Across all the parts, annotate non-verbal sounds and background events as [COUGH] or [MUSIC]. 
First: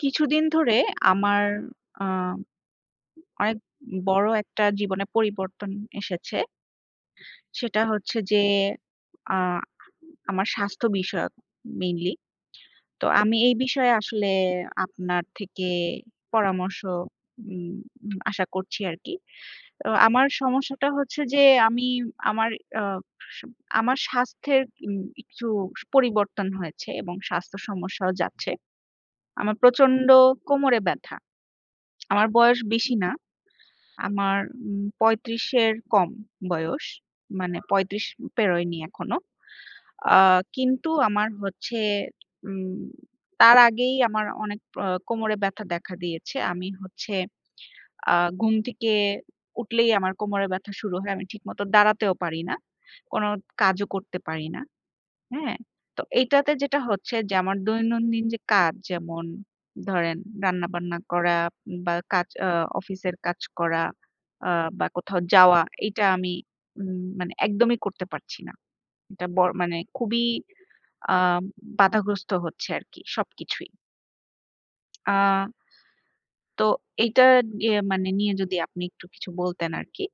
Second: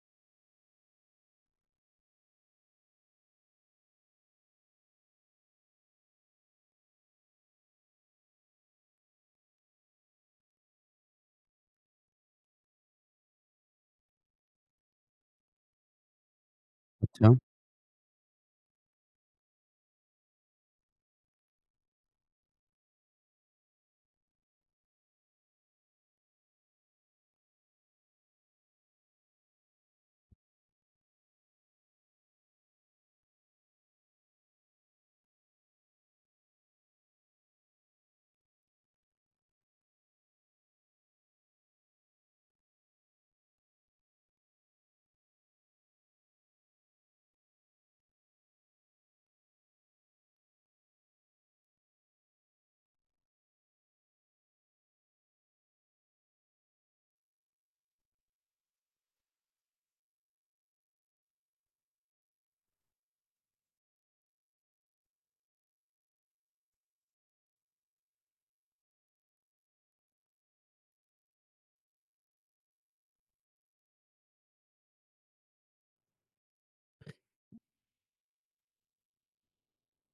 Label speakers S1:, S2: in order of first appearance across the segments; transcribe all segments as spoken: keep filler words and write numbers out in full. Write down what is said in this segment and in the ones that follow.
S1: কিছুদিন ধরে আমার আ অনেক বড় একটা জীবনে পরিবর্তন এসেছে। সেটা হচ্ছে যে আ আমার স্বাস্থ্য বিষয়ক মেইনলি। তো আমি এই বিষয়ে আসলে আপনার থেকে পরামর্শ
S2: আচ্ছা।
S1: উম আশা করছি আরকি। তো আমার সমস্যাটা হচ্ছে যে আমি আমার আ আমার স্বাস্থ্যের উম একটু পরিবর্তন হয়েছে এবং স্বাস্থ্য সমস্যাও যাচ্ছে। আমার প্রচন্ড কোমরে ব্যথা। আমার বয়স বেশি না। আমার উম পঁয়ত্রিশ এর কম বয়স। মানে পঁয়ত্রিশ পেরোয়নি এখনো। আ কিন্তু আমার হচ্ছে উম তার আগেই আমার অনেক আ কোমরে ব্যথা দেখা দিয়েছে। আমি হচ্ছে আ ঘুম থেকে উঠলেই আমার কোমরে ব্যথা শুরু হয়। আমি ঠিকমতো দাঁড়াতেও পারি না। কোনো কাজও করতে পারি না। হ্যাঁ? তো এইটাতে যেটা হচ্ছে যে আমার দৈনন্দিন যে কাজ যেমন ধরেন রান্নাবান্না করা বা কাজ আ অফিসের কাজ করা আ বা কোথাও যাওয়া এইটা আমি উম মানে একদমই করতে পারছি না। এটা বর মানে খুবই আ বাধাগ্রস্ত হচ্ছে আরকি সবকিছুই। আ তো এইটা ইয়ে মানে নিয়ে যদি আপনি একটু কিছু বলতেন আরকি।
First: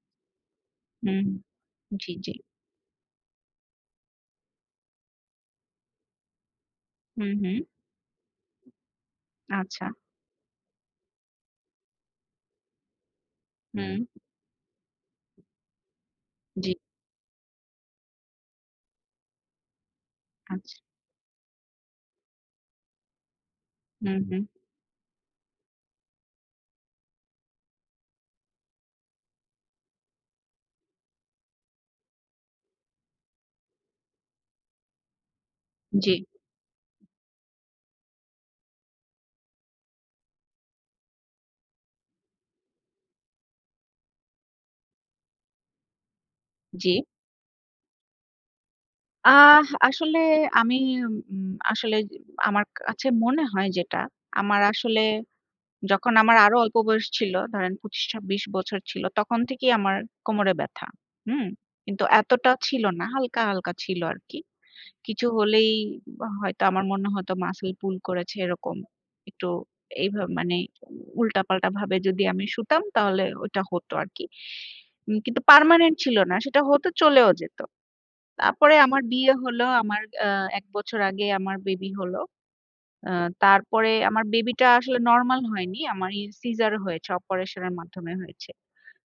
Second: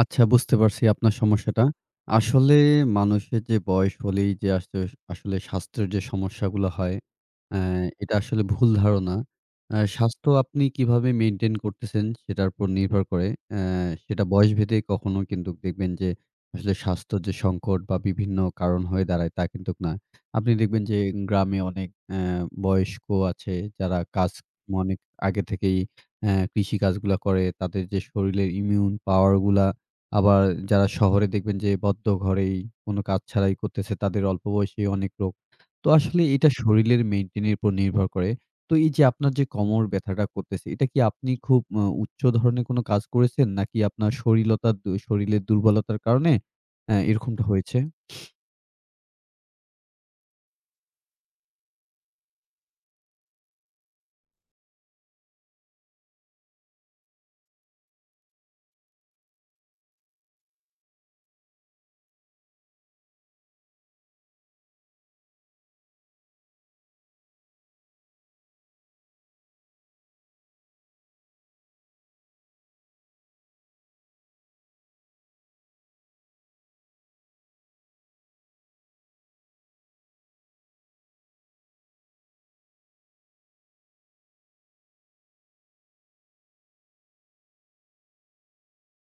S2: আচ্ছা বুঝতে পারছি আপনার
S1: হুম,
S2: সমস্যাটা।
S1: জি, জি।
S2: আসলে মানুষের যে বয়স হলেই যে আসলে আসলে স্বাস্থ্যের যে সমস্যাগুলো হয়,
S1: হুম, হুম।
S2: অ্যা এটা আসলে ভুল ধারণা। অ্যা
S1: আচ্ছা।
S2: স্বাস্থ্য আপনি কিভাবে মেইনটেইন করতেছেন সেটার উপর নির্ভর করে। অ্যা
S1: হুম,
S2: সেটা বয়সভেদে কখনো কিন্তু দেখবেন যে
S1: জি।
S2: আসলে স্বাস্থ্যর যে সংকট বা বিভিন্ন কারণ হয়ে দাঁড়ায় তা কিন্তু না। আপনি
S1: আচ্ছা।
S2: দেখবেন যে গ্রামে অনেক অ্যা বয়স্ক আছে যারা
S1: হুম,
S2: কাজ
S1: হুম।
S2: অনেক আগে থেকেই অ্যা কৃষিকাজগুলা করে। তাদের যে শরীরের ইমিউন পাওয়ার গুলা আবার যারা শহরে দেখবেন যে বদ্ধ ঘরেই কোনো কাজ ছাড়াই করতেছে, তাদের অল্প বয়সেই অনেক রোগ। তো
S1: জি,
S2: আসলে এটা শরীরের maintain এর উপর নির্ভর করে। তো এই যে আপনার যে কোমর ব্যাথাটা করতেছে, এটা কি আপনি খুব আ উচ্চ ধরনের কোনো কাজ করেছেন? নাকি আপনার শরীলতা দু শরীরের দুর্বলতার কারণে
S1: জি।
S2: অ্যা এরকমটা হয়েছে?
S1: আহ আসলে আমি উম আসলে আমার কাছে মনে হয় যেটা, আমার আসলে যখন আমার আরো অল্প বয়স ছিল, ধরেন পঁচিশ ছাব্বিশ বছর ছিল, তখন থেকেই আমার কোমরে ব্যথা। হুম? কিন্তু এতটা ছিল না, হালকা, হালকা ছিল আরকি। কিছু হলেই হয়তো আমার মনে হতো মাসল পুল করেছে এরকম। একটু এইভাবে মানে উল্টাপাল্টা ভাবে যদি আমি শুতাম তাহলে ওটা হতো আরকি। উম কিন্তু পার্মানেন্ট ছিল না। সেটা হতো চলেও যেত। তারপরে আমার বিয়ে হলো। আমার আ এক বছর আগে আমার বেবি হলো। আ তারপরে আমার বেবিটা আসলে নরমাল হয়নি। আমার ই সিজার হয়েছে, অপারেশনের মাধ্যমে হয়েছে।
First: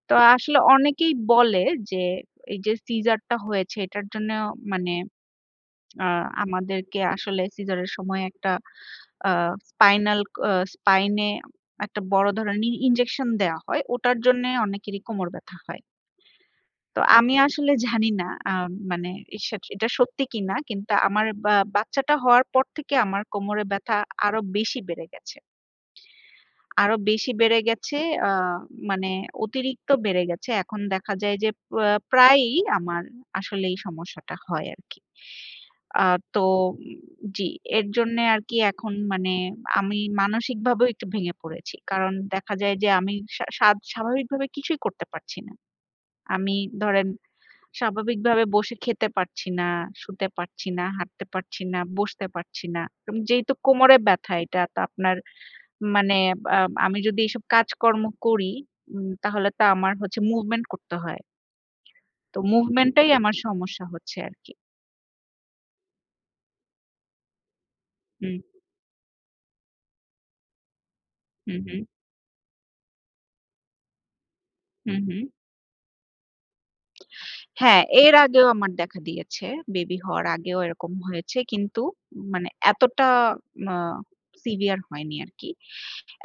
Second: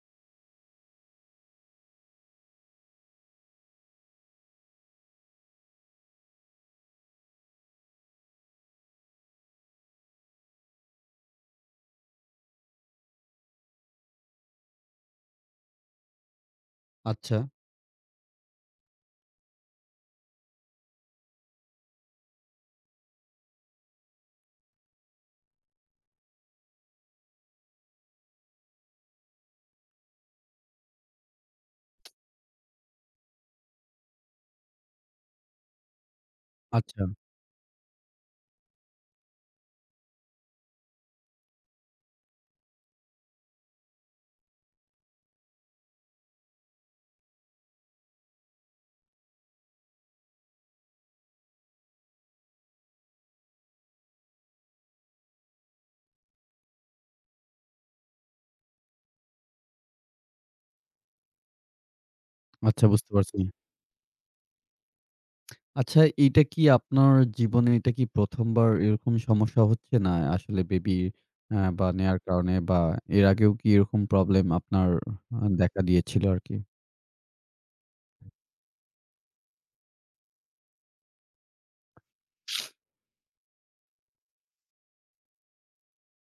S1: তো আসলে অনেকেই বলে যে, এই যে সিজারটা হয়েছে এটার জন্য মানে আ আমাদেরকে আসলে সিজারের সময় একটা আ স্পাইনাল আ স্পাইনে একটা বড় ধরনের ইনজেকশন দেয়া হয়। ওটার জন্যে অনেকেরই কোমর ব্যথা হয়। তো আমি
S2: আচ্ছা।
S1: আসলে জানি না আ মানে এসা এটা সত্যি কিনা। কিন্তু আমার বা বাচ্চাটা হওয়ার পর থেকে আমার কোমরে ব্যথা আরো বেশি বেড়ে গেছে। আরো বেশি বেড়ে গেছে আ মানে অতিরিক্ত বেড়ে গেছে। এখন দেখা যায় যে প্রা প্রায়ই আমার আসলে এই সমস্যাটা হয় আরকি। আ তো উম
S2: আচ্ছা,
S1: জি, এর জন্যে আরকি এখন মানে আমি মানসিকভাবেও একটু ভেঙে পড়েছি। কারণ দেখা যায় যে আমি সা সাদ স্বাভাবিকভাবে কিছুই করতে পারছি না। আমি ধরেন স্বাভাবিকভাবে বসে খেতে পারছি না, শুতে পারছি না, হাঁটতে পারছি না, বসতে পারছি না। উম যেহেতু কোমরে ব্যথা এটা তো আপনার মানে আ আমি যদি এইসব কাজকর্ম করি উম তাহলে তো আমার হচ্ছে মুভমেন্ট করতে হয়। তো
S2: আচ্ছা
S1: মুভমেন্টটাই
S2: বুঝতে
S1: আমার
S2: পারছি।
S1: সমস্যা হচ্ছে আরকি।
S2: আচ্ছা, এইটা কি আপনার জীবনে এটা কি
S1: হুম,
S2: ১ম বার এরকম সমস্যা হচ্ছে? না আসলে বেবি
S1: হুম,
S2: আ
S1: হুম,
S2: বা নেয়ার কারণে বা এর আগেও কি এরকম প্রবলেম আপনার
S1: হুম, হুম।
S2: আ দেখা দিয়েছিল আরকি?
S1: হ্যাঁ, এর আগেও আমার দেখা দিয়েছে। বেবি হওয়ার আগেও এরকম হয়েছে। কিন্তু মানে এতটা আ সিভিয়ার হয়নি আরকি।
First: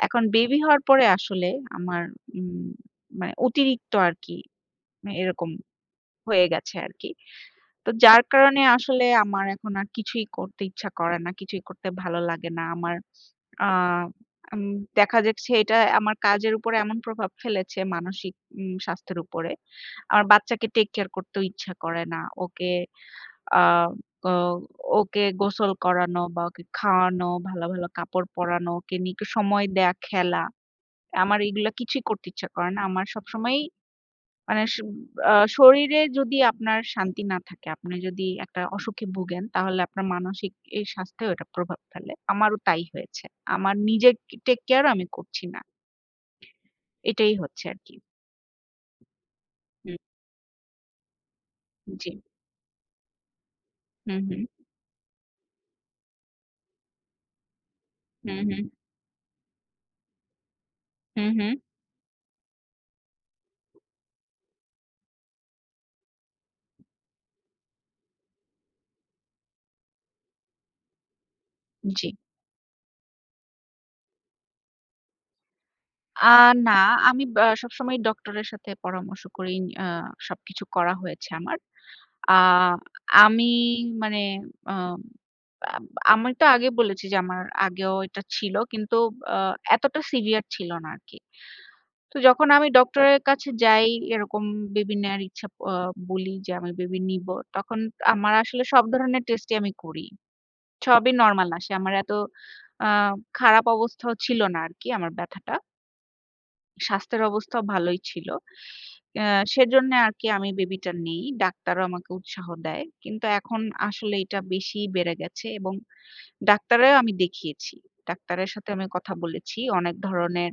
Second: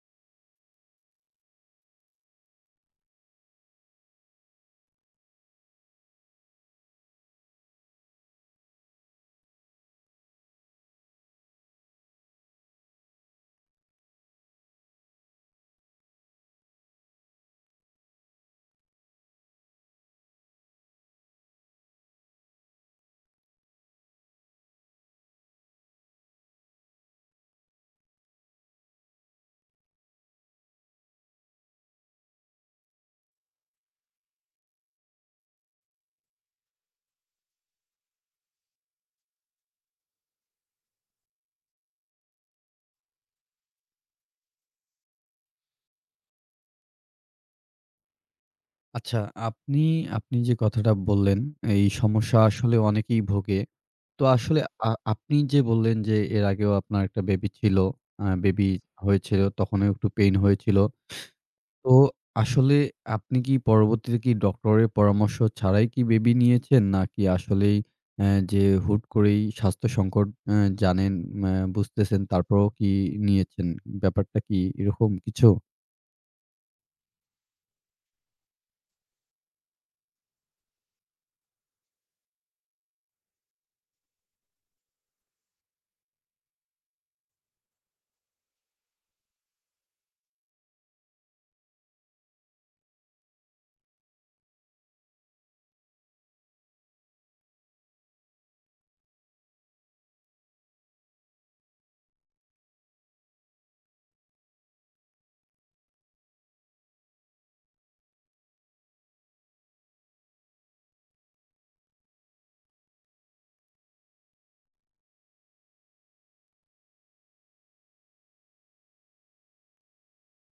S1: এখন বেবি হওয়ার পরে আসলে আমার উম মানে অতিরিক্ত আরকি মানে এরকম হয়ে গেছে আরকি। তো যার কারণে আসলে আমার এখন আর কিছুই করতে ইচ্ছা করে না। কিছুই করতে ভালো লাগে না। আমার আ উম দেখা যাচ্ছে এটা আমার কাজের উপরে এমন প্রভাব ফেলেছে মানসিক উম স্বাস্থ্যের উপরে। আমার বাচ্চাকে টেক কেয়ার করতেও ইচ্ছা করে না। ওকে আ ও ওকে গোসল করানো বা ওকে খাওয়ানো, ভালো, ভালো কাপড় পরানো, ওকে নিয়ে একটু সময় দেয়া, খেলা। আমার এগুলা কিছুই করতে ইচ্ছা করে না। আমার সবসময়ই মানে স আ শরীরে যদি আপনার শান্তি না থাকে, আপনি যদি একটা অসুখে ভোগেন, তাহলে আপনার মানসিক এই স্বাস্থ্যেও এটা প্রভাব ফেলে। আমারও তাই হয়েছে। আমার নিজের টেক কেয়ার আমি করছি না। এটাই হচ্ছে আরকি।
S2: আচ্ছা, আপনি
S1: হুম,
S2: আপনি যে কথাটা বললেন, এই
S1: জি।
S2: সমস্যা আসলে অনেকেই ভোগে।
S1: হুম,
S2: তো
S1: হুম।
S2: আসলে আ আপনি যে বললেন যে এর আগেও আপনার একটা বেবি ছিল, আ
S1: হুম, হুম।
S2: বেবি হয়েছিল তখনও একটু পেইন হয়েছিল।
S1: হুম, হুম।
S2: তো আসলে আপনি কি পরবর্তীতে কি ডক্টরের পরামর্শ ছাড়াই কি বেবি নিয়েছেন? নাকি আসলেই অ্যা যে হুট করেই স্বাস্থ্য সংকট অ্যা জানেন, অ্যা
S1: জি।
S2: বুঝতেছেন তারপরেও কি নিয়েছেন? ব্যাপারটা কি এরকম কিছু?
S1: আ না, আমি বা সবসময় ডক্টরের সাথে পরামর্শ করেই আ সবকিছু করা হয়েছে আমার। আ আমি মানে আ আব আমি তো আগে বলেছি যে আমার আগেও এটা ছিল কিন্তু আ এতটা সিভিয়ার ছিল না আরকি। তো যখন আমি ডক্টরের কাছে যাই এরকম বেবি নেয়ার ইচ্ছা আ বলি যে আমি বেবি নিবো। তখন আমার আসলে সব ধরনের টেস্টই আমি করি। সবই নরমাল আসে। আমার এত আ খারাপ অবস্থাও ছিল না আরকি আমার ব্যথাটা। স্বাস্থ্যের অবস্থাও ভালোই ছিল। অ্যা সেজন্যে আরকি আমি বেবিটা নেই। ডাক্তারও আমাকে উৎসাহ দেয়। কিন্তু এখন আসলে এটা বেশি বেড়ে গেছে এবং ডাক্তারেও আমি দেখিয়েছি। ডাক্তারের সাথে আমি কথা বলেছি। অনেক ধরনের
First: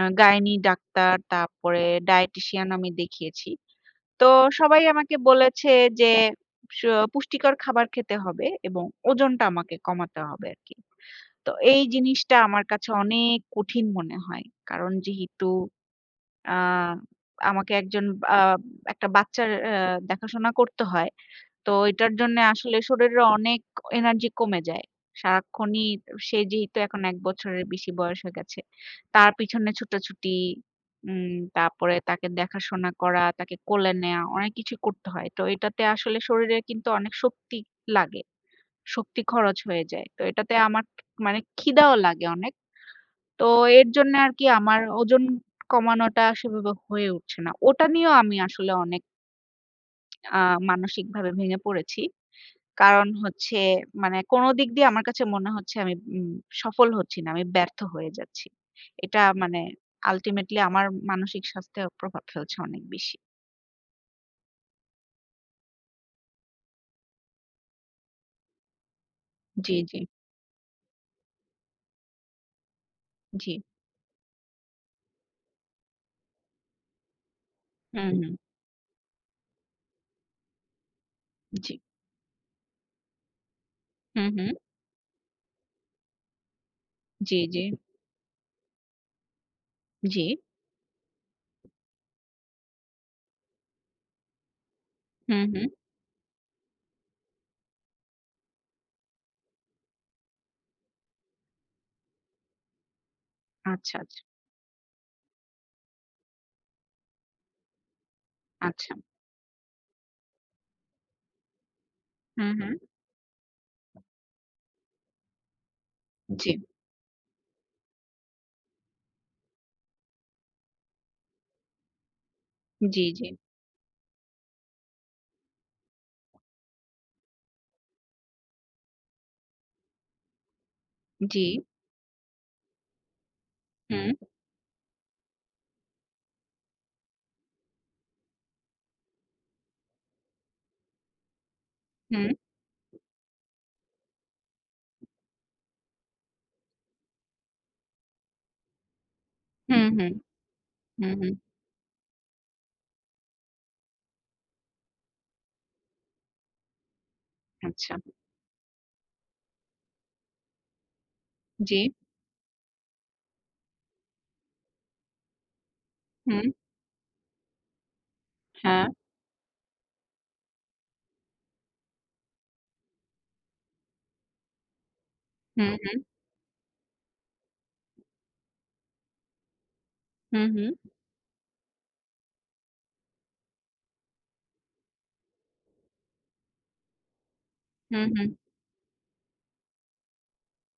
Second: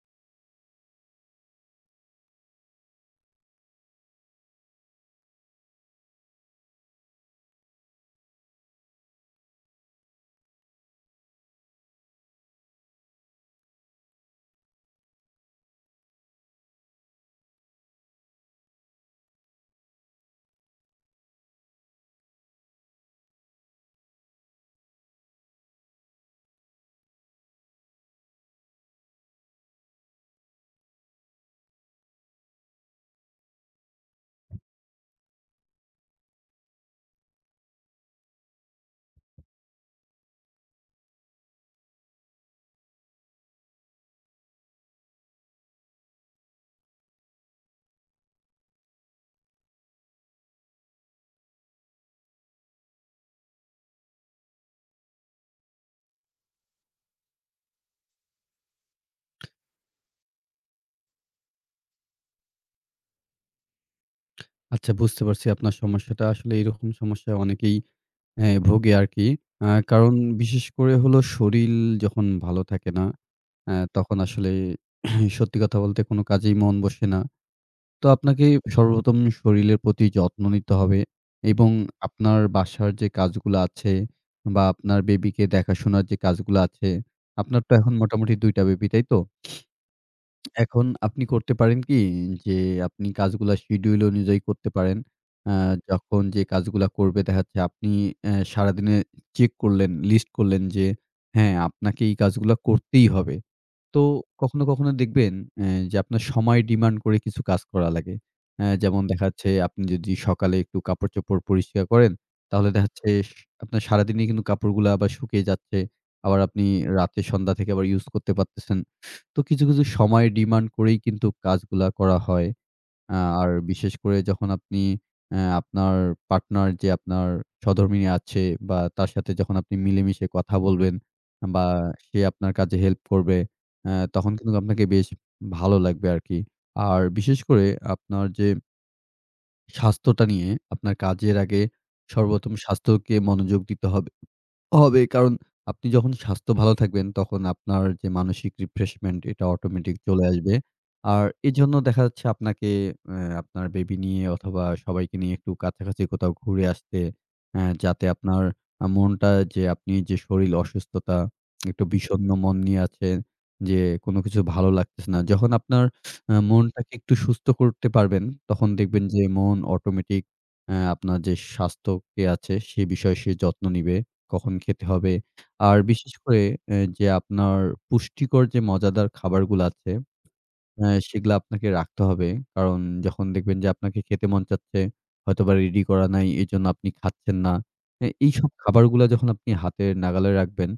S1: আ গাইনি ডাক্তার, তারপরে ডায়েটিশিয়ান আমি দেখিয়েছি। তো সবাই আমাকে বলেছে যে স পুষ্টিকর খাবার খেতে হবে এবং ওজনটা আমাকে কমাতে হবে আরকি। তো এই জিনিসটা আমার কাছে অনেক কঠিন মনে হয়। কারণ যেহেতু আ আমাকে একজন আ একটা বাচ্চার আ দেখাশোনা করতে হয়। তো এটার জন্যে আসলে শরীরের অনেক এনার্জি কমে যায়। সারাক্ষণই সে যেহেতু এখন এক বছরের বেশি বয়স হয়ে গেছে। তার পিছনে ছুটাছুটি, উম তারপরে তাকে দেখাশোনা করা, তাকে কোলে নেয়া অনেক কিছু করতে হয়। তো এটাতে আসলে শরীরে কিন্তু অনেক শক্তি লাগে। শক্তি খরচ হয়ে যায়। তো এটাতে আমার মানে খিদাও লাগে অনেক। তো এর জন্যে আর কি আমার ওজন কমানোটা সেভাবে হয়ে উঠছে না। ওটা নিয়েও আমি আসলে অনেক আ মানসিকভাবে ভেঙে পড়েছি। কারণ হচ্ছে মানে কোন দিক দিয়ে আমার কাছে মনে হচ্ছে আমি উম সফল হচ্ছি না, আমি ব্যর্থ হয়ে যাচ্ছি। এটা মানে আল্টিমেটলি আমার মানসিক স্বাস্থ্যেও প্রভাব ফেলছে অনেক বেশি।
S2: আচ্ছা বুঝতে পারছি আপনার সমস্যাটা। আসলে এরকম সমস্যায় অনেকেই অ্যা ভোগে আরকি। আ
S1: জি, জি,
S2: কারণ বিশেষ করে হলো শরীল যখন ভালো থাকে না,
S1: জি।
S2: অ্যা তখন আসলে [CLEARS THROAT] সত্যি কথা বলতে কোনো কাজেই মন বসে না। তো
S1: হুম, হুম।
S2: আপনাকে সর্বপ্রথম শরীরের প্রতি যত্ন নিতে হবে এবং
S1: জি।
S2: আপনার বাসার যে কাজগুলো আছে
S1: হুম, হুম।
S2: বা আপনার বেবিকে দেখাশোনার যে কাজগুলো আছে,
S1: জি, জি,
S2: আপনার তো এখন মোটামুটি দুই টা বেবি, তাই তো?
S1: জি।
S2: এখন আপনি করতে পারেন কি যে আপনি কাজগুলা শিডিউল অনুযায়ী করতে পারেন।
S1: হুম,
S2: আ
S1: হুম।
S2: যখন যে কাজগুলা করবে দেখা যাচ্ছে আপনি অ্যা সারাদিনে চেক করলেন, লিস্ট করলেন যে হ্যাঁ, আপনাকে এই কাজগুলা করতেই হবে।
S1: আচ্ছা,
S2: তো
S1: আচ্ছা,
S2: কখনো, কখনো দেখবেন অ্যা যে আপনার সময় ডিমান্ড করে কিছু কাজ করা লাগে। অ্যা
S1: আচ্ছা।
S2: যেমন দেখা যাচ্ছে আপনি যদি সকালে একটু কাপড়-চোপড় পরিষ্কার করেন,
S1: হুম,
S2: তাহলে
S1: হুম।
S2: দেখা যাচ্ছে স আপনার সারাদিনই কিন্তু কাপড়গুলা আবার শুকিয়ে যাচ্ছে। আবার
S1: জি,
S2: আপনি রাতে সন্ধ্যা থেকে আবার ইউজ করতে পারতেছেন। তো কিছু, কিছু সময় ডিমান্ড করেই কিন্তু কাজগুলা করা হয়।
S1: জি,
S2: আ
S1: জি,
S2: আর বিশেষ করে যখন আপনি অ্যা আপনার পার্টনার যে আপনার সহধর্মিণী আছে বা তার সাথে যখন আপনি মিলেমিশে কথা বলবেন
S1: জি।
S2: বা সে আপনার কাজে হেল্প করবে, অ্যা
S1: হুম,
S2: তখন কিন্তু আপনাকে বেশ ভালো লাগবে আরকি। আর বিশেষ করে আপনার যে স্বাস্থ্যটা নিয়ে আপনার কাজের আগে
S1: হুম,
S2: সর্বপ্রথম স্বাস্থ্যকে মনোযোগ দিতে হবে। হবে কারণ আপনি যখন স্বাস্থ্য ভালো থাকবেন, তখন আপনার যে মানসিক রিফ্রেশমেন্ট এটা
S1: হুম,
S2: অটোমেটিক
S1: হুম,
S2: চলে আসবে।
S1: হুম,
S2: আর
S1: হুম।
S2: এজন্য দেখা যাচ্ছে আপনাকে অ্যা আপনার বেবি নিয়ে অথবা সবাইকে নিয়ে একটু কাছাকাছি কোথাও ঘুরে আসতে অ্যা
S1: আচ্ছা।
S2: যাতে আপনার আ মনটা যে আপনি যে শরীল অসুস্থতা,
S1: জি।
S2: একটু বিষণ্ণ মন নিয়ে আছেন, যে কোনো কিছু ভালো লাগতেছে না। যখন আপনার আ
S1: হুম,
S2: মনটাকে একটু সুস্থ করতে পারবেন, তখন
S1: হ্যাঁ।
S2: দেখবেন যে মন অটোমেটিক অ্যা আপনার যে স্বাস্থ্যকে আছে সে বিষয়ে সে যত্ন নিবে। কখন খেতে হবে।
S1: হুম,
S2: আর বিশেষ করে এ যে আপনার পুষ্টিকর যে মজাদার খাবারগুলো আছে
S1: হুম, হুম,
S2: হ্যাঁ, সেগুলা আপনাকে রাখতে হবে। কারণ যখন দেখবেন যে আপনাকে খেতে মন চাচ্ছে, হয়তোবা রেডি করা নাই, এজন্য আপনি খাচ্ছেন না।
S1: হুম, হুম,
S2: এ
S1: হুম,
S2: এইসব খাবারগুলা যখন আপনি হাতের নাগালে রাখবেন,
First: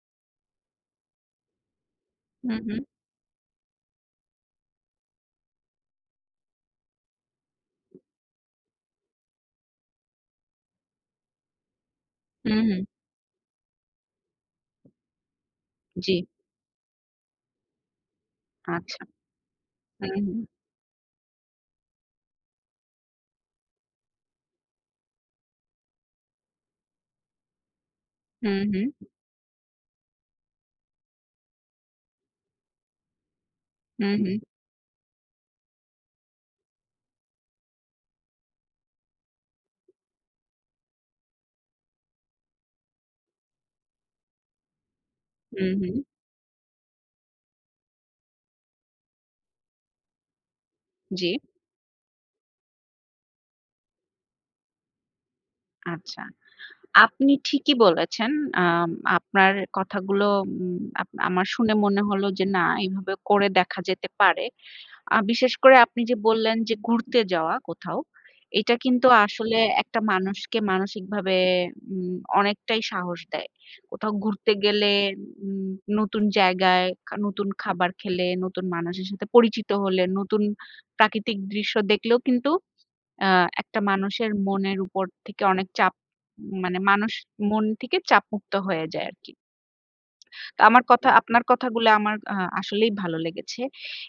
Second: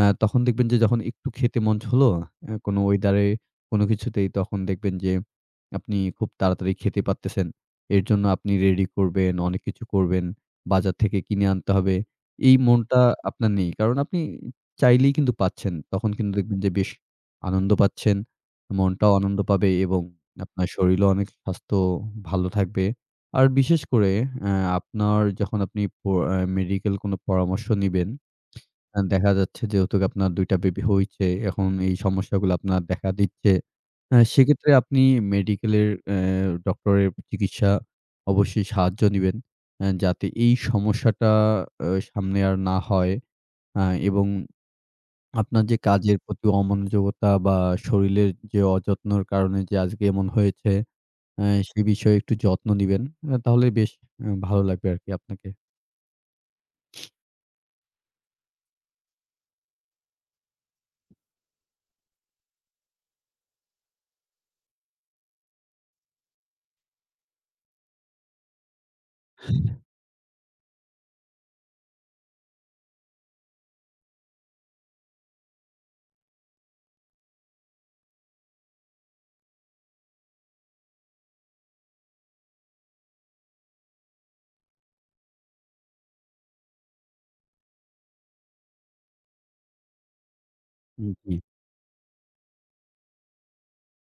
S2: আ তখন দেখবেন যে যখন একটু খেতে মন হলো, অ্যা
S1: হুম,
S2: কোনো
S1: হুম,
S2: ওয়েদারে কোনো কিছুতেই তখন দেখবেন যে আপনি খুব তাড়াতাড়ি খেতে পারতেছেন। এর জন্য আপনি রেডি করবেন, অনেক কিছু করবেন, বাজার থেকে কিনে আনতে হবে। এই
S1: হুম, হুম।
S2: মনটা আপনার নেই। কারণ আপনি চাইলেই কিন্তু পাচ্ছেন। তখন
S1: জি।
S2: কিন্তু দেখবেন যে বেশ আনন্দ পাচ্ছেন।
S1: আচ্ছা।
S2: মনটাও আনন্দ পাবে এবং
S1: হুম,
S2: আপনার শরীরও অনেক স্বাস্থ্য ভালো থাকবে। আর বিশেষ করে অ্যা আপনার যখন আপনি প অ্যা মেডিকেল কোনো পরামর্শ নিবেন,
S1: হুম, হুম,
S2: অ্যা দেখা যাচ্ছে যেহেতু আপনার দুই টা বেবি হইছে, এখন এই সমস্যাগুলো আপনার দেখা দিচ্ছে।
S1: হুম,
S2: অ্যা
S1: হুম, হুম,
S2: সেক্ষেত্রে আপনি মেডিকেলের অ্যা ডক্টরের চিকিৎসা অবশ্যই সাহায্য নিবেন। অ্যা যাতে এই সমস্যাটা অ্যা সামনে আর না হয়। অ্যা এবং আপনার
S1: হুম,
S2: যে
S1: হুম।
S2: কাজের প্রতি অমনোযোগতা বা শরীরের যে অযত্নর কারণে যে আজকে এমন হয়েছে,
S1: জি।
S2: আ সে বিষয়ে একটু যত্ন নিবেন। আ তাহলে বেশ আ ভালো লাগবে আরকি আপনাকে।
S1: আচ্ছা। আপনি ঠিকই বলেছেন। আম আপনার কথাগুলো উম আপ আমার শুনে মনে হলো যে না এভাবে করে দেখা যেতে পারে। আ বিশেষ করে আপনি যে বললেন যে ঘুরতে যাওয়া কোথাও, এটা কিন্তু আসলে একটা মানুষকে মানসিকভাবে উম অনেকটাই সাহস দেয়। কোথাও ঘুরতে গেলে উম নতুন জায়গায়, খা নতুন খাবার খেলে, নতুন মানুষের সাথে পরিচিত হলে, নতুন প্রাকৃতিক দৃশ্য দেখলেও কিন্তু আ একটা মানুষের মনের উপর থেকে অনেক চাপ মানে মানুষ মন থেকে চাপমুক্ত হয়ে যায় আরকি। আমার কথা
S2: হুম, জি,
S1: আপনার কথাগুলো আমার আ আসলেই ভালো লেগেছে।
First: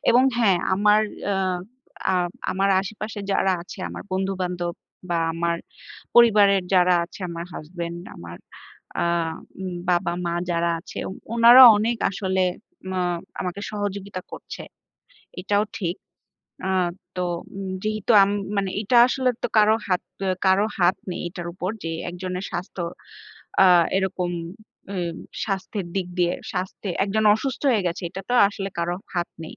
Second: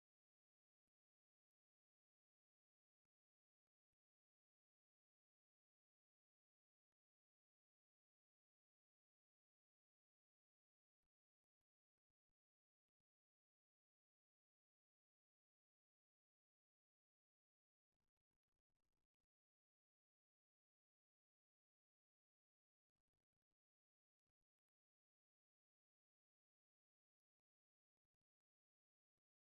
S1: এবং হ্যাঁ, আমার আ আ আমার আশেপাশে যারা আছে আমার বন্ধু-বান্ধব বা আমার পরিবারের যারা আছে আমার হাসব্যান্ড, আমার আ উম বাবা-মা যারা আছে উনারা অনেক আসলে মা আমাকে সহযোগিতা করছে। এটাও ঠিক। আ তো উম যেহেতু আম মানে এটা আসলে তো কারো হাত কারো হাত নেই এটার উপর যে একজনের স্বাস্থ্য আ এরকম এ স্বাস্থ্যের দিক দিয়ে স্বাস্থ্যে একজন অসুস্থ হয়ে গেছে এটা তো আসলে কারো হাত নেই।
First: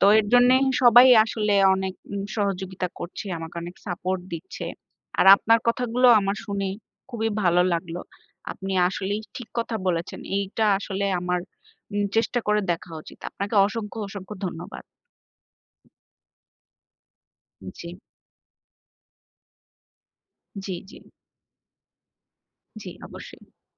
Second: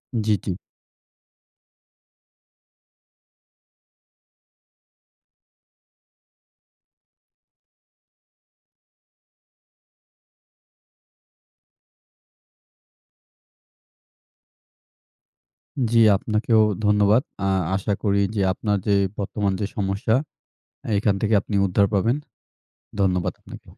S1: তো এর
S2: জি, জি।
S1: জন্যে সবাই আসলে অনেক উম সহযোগিতা করছে, আমাকে অনেক সাপোর্ট দিচ্ছে। আর আপনার কথাগুলো আমার শুনে খুবই ভালো লাগলো। আপনি আসলেই ঠিক কথা বলেছেন। এইটা আসলে আমার উম চেষ্টা করে দেখা উচিত। আপনাকে অসংখ্য, অসংখ্য ধন্যবাদ।
S2: জি, আপনাকেও ধন্যবাদ। আ
S1: জি,
S2: আশা করি যে আপনার যে বর্তমান যে সমস্যা,
S1: জি, জি,
S2: এখান থেকে আপনি উদ্ধার পাবেন।
S1: জি
S2: ধন্যবাদ
S1: অবশ্যই।
S2: আপনাকে।